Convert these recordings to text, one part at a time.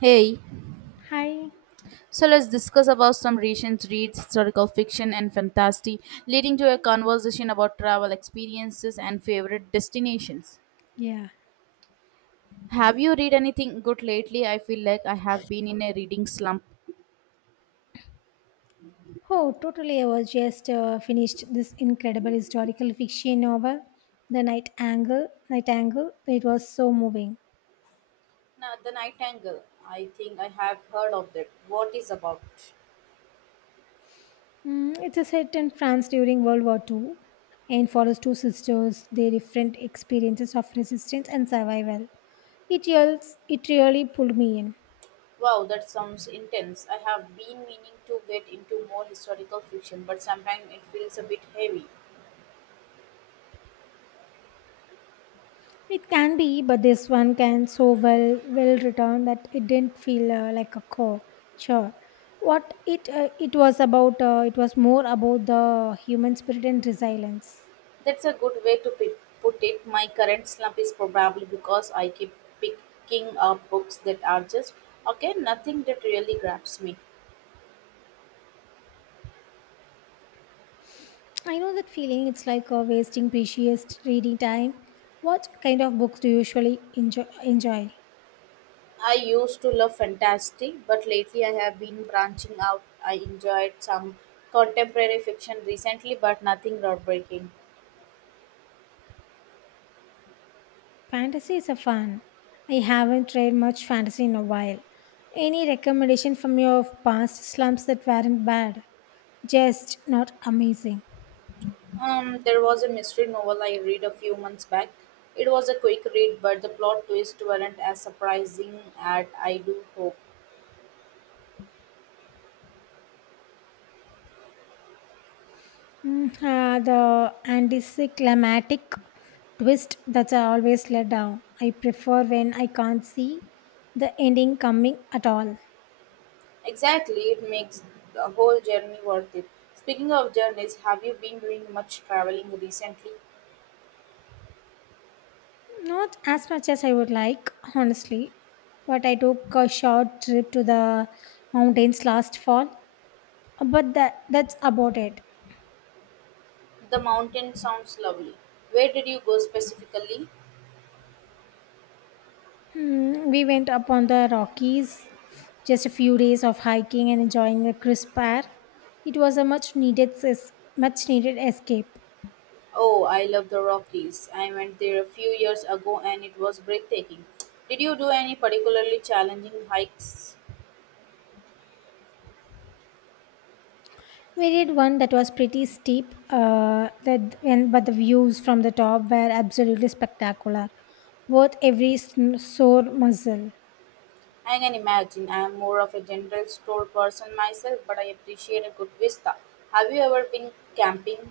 Hey, Hi. so let's discuss about some recent reads, historical fiction and fantasy, leading to a conversation about travel experiences and favorite destinations. Yeah. Have you read anything good lately? I feel like I have been in a reading slump. Oh, totally. I was just finished this incredible historical fiction novel, The Night Angle. Night Angle. It was so moving. Now, the Nightingale, I think I have heard of that. What is about? It's a set in France during World War II and follows two sisters, their different experiences of resistance and survival. It really pulled me in. Wow, that sounds intense. I have been meaning to get into more historical fiction, but sometimes it feels a bit heavy. It can be, but this one can so well return that it didn't feel like a chore. Sure, what it it was about. It was more about the human spirit and resilience. That's a good way to put it. My current slump is probably because I keep picking up books that are just okay, nothing that really grabs me. I know that feeling. It's like wasting precious reading time. What kind of books do you usually enjoy? I used to love fantasy, but lately I have been branching out. I enjoyed some contemporary fiction recently, but nothing groundbreaking. Fantasy is a fun. I haven't read much fantasy in a while. Any recommendation from your past slumps that weren't bad, just not amazing? There was a mystery novel I read a few months back. It was a quick read, but the plot twists weren't as surprising as I do hope. The anticlimactic twist that's always let down. I prefer when I can't see the ending coming at all. Exactly, it makes the whole journey worth it. Speaking of journeys, have you been doing much traveling recently? Not as much as I would like, honestly, but I took a short trip to the mountains last fall. But that's about it. The mountain sounds lovely. Where did you go specifically? We went up on the Rockies, just a few days of hiking and enjoying a crisp air. It was a much needed escape. Oh, I love the Rockies. I went there a few years ago and it was breathtaking. Did you do any particularly challenging hikes? We did one that was pretty steep, but the views from the top were absolutely spectacular, worth every sore muscle. I can imagine. I am more of a general store person myself, but I appreciate a good vista. Have you ever been camping?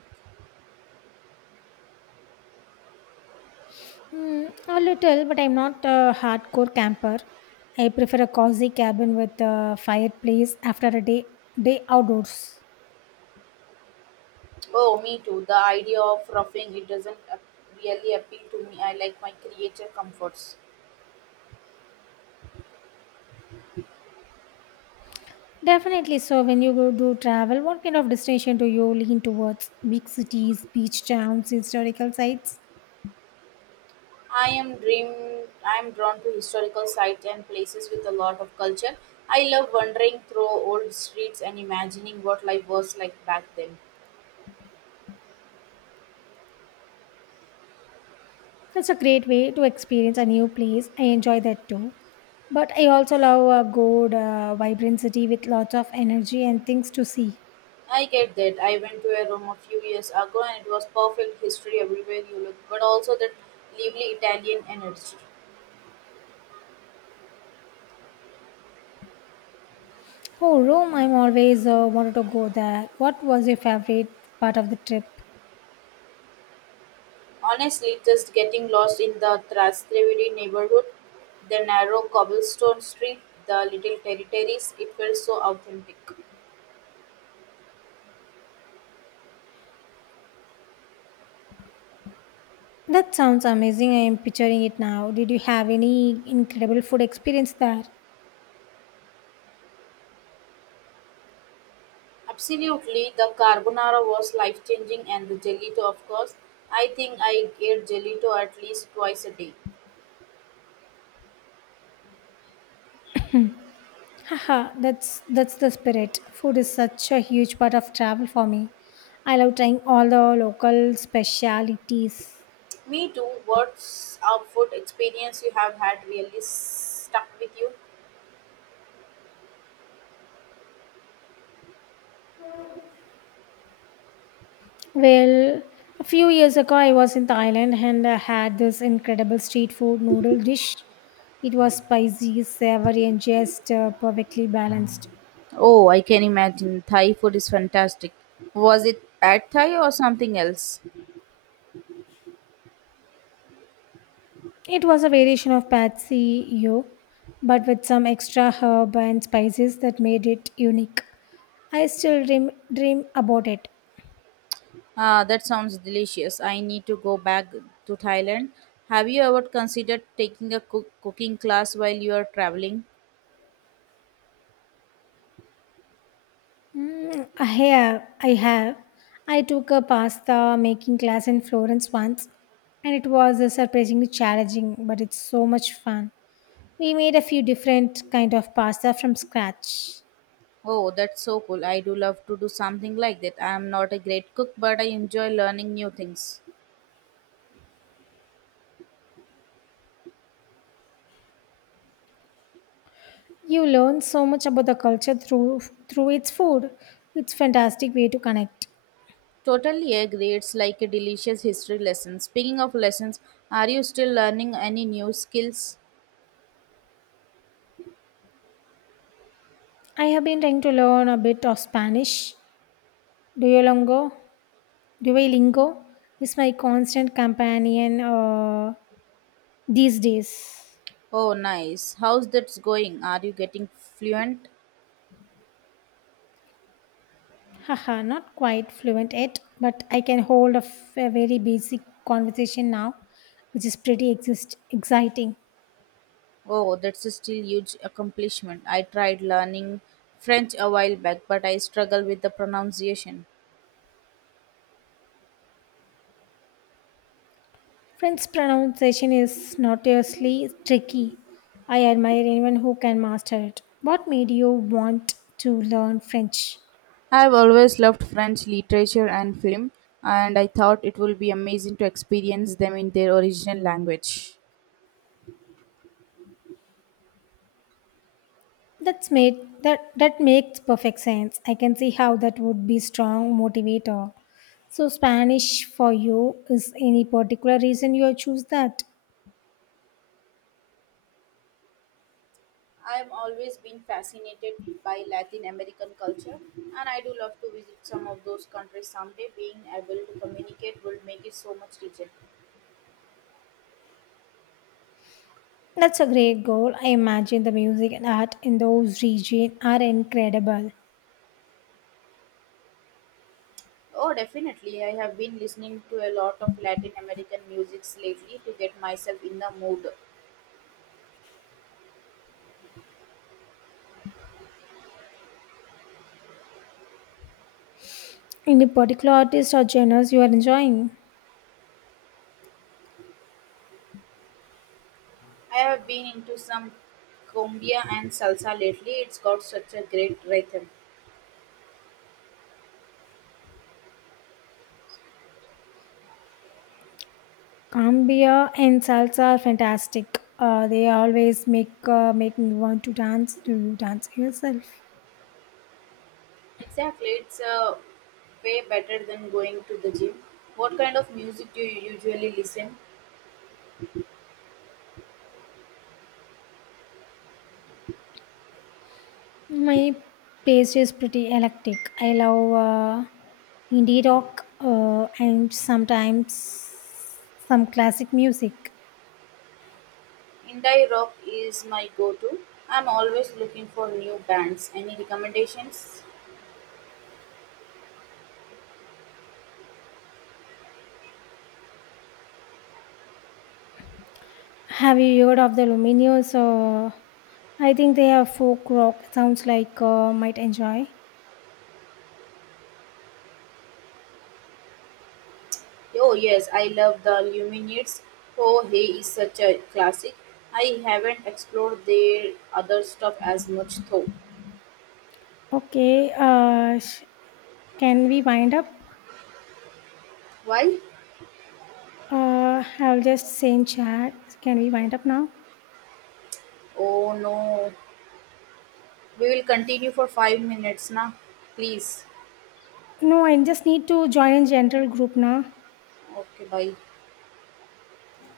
A little, but I'm not a hardcore camper. I prefer a cozy cabin with a fireplace after a day outdoors. Oh, me too. The idea of roughing it doesn't really appeal to me. I like my creative comforts. Definitely. So, when you go do travel, what kind of destination do you lean towards? Big cities, beach towns, historical sites? I am dream. I am drawn to historical sites and places with a lot of culture. I love wandering through old streets and imagining what life was like back then. That's a great way to experience a new place. I enjoy that too. But I also love a good, vibrant city with lots of energy and things to see. I get that. I went to a Rome a few years ago and it was perfect history everywhere you look, but also that lively Italian energy. Oh, Rome, I'm always wanted to go there. What was your favorite part of the trip? Honestly, just getting lost in the Trastevere neighborhood, the narrow cobblestone street, the little territories, it felt so authentic. That sounds amazing. I am picturing it now. Did you have any incredible food experience there? Absolutely, the carbonara was life changing, and the gelato, of course. I think I ate gelato at least twice a day. Haha, that's the spirit. Food is such a huge part of travel for me. I love trying all the local specialities. Me too. What's a food experience you have had really stuck with you? Well, a few years ago, I was in Thailand and I had this incredible street food noodle dish. It was spicy, savory, and just perfectly balanced. Oh, I can imagine. Thai food is fantastic. Was it pad thai or something else? It was a variation of Patsy Yo, but with some extra herb and spices that made it unique. I still dream about it. Ah, that sounds delicious. I need to go back to Thailand. Have you ever considered taking a cooking class while you are traveling? I have. I have. I took a pasta making class in Florence once, and it was surprisingly challenging, but it's so much fun. We made a few different kind of pasta from scratch. Oh, that's so cool. I do love to do something like that. I am not a great cook, but I enjoy learning new things. You learn so much about the culture through its food. It's fantastic way to connect. Totally agree. It's like a delicious history lesson. Speaking of lessons, are you still learning any new skills? I have been trying to learn a bit of Spanish. Duolingo, Duolingo is my constant companion these days. Oh, nice. How's that going? Are you getting fluent? Haha, not quite fluent yet, but I can a very basic conversation now, which is pretty exciting. Oh, that's a still huge accomplishment. I tried learning French a while back, but I struggle with the pronunciation. French pronunciation is notoriously tricky. I admire anyone who can master it. What made you want to learn French? I've always loved French literature and film, and I thought it would be amazing to experience them in their original language. That's made that That makes perfect sense. I can see how that would be strong motivator. So Spanish for you is any particular reason you choose that? I've always been fascinated by Latin American culture, and I do love to visit some of those countries someday. Being able to communicate will make it so much richer. That's a great goal. I imagine the music and art in those regions are incredible. Oh, definitely. I have been listening to a lot of Latin American musics lately to get myself in the mood. Any particular artists or genres you are enjoying? I have been into some cumbia and salsa lately. It's got such a great rhythm. Cambia and salsa are fantastic. They always make me want to dance. Do you dance yourself? Exactly. It's way better than going to the gym. What kind of music do you usually listen? My pace is pretty eclectic. I love indie rock and sometimes some classic music. Indie rock is my go-to. I'm always looking for new bands. Any recommendations? Have you heard of the Lumineers? I think they are folk rock. Sounds like might enjoy. Oh yes, I love the Lumineers. Oh hey is such a classic. I haven't explored their other stuff as much though. Okay, can we wind up? Why? I'll just say in chat. Can we wind up now? Oh no. We will continue for 5 minutes now. Please. No, I just need to join in general group now. Okay, bye.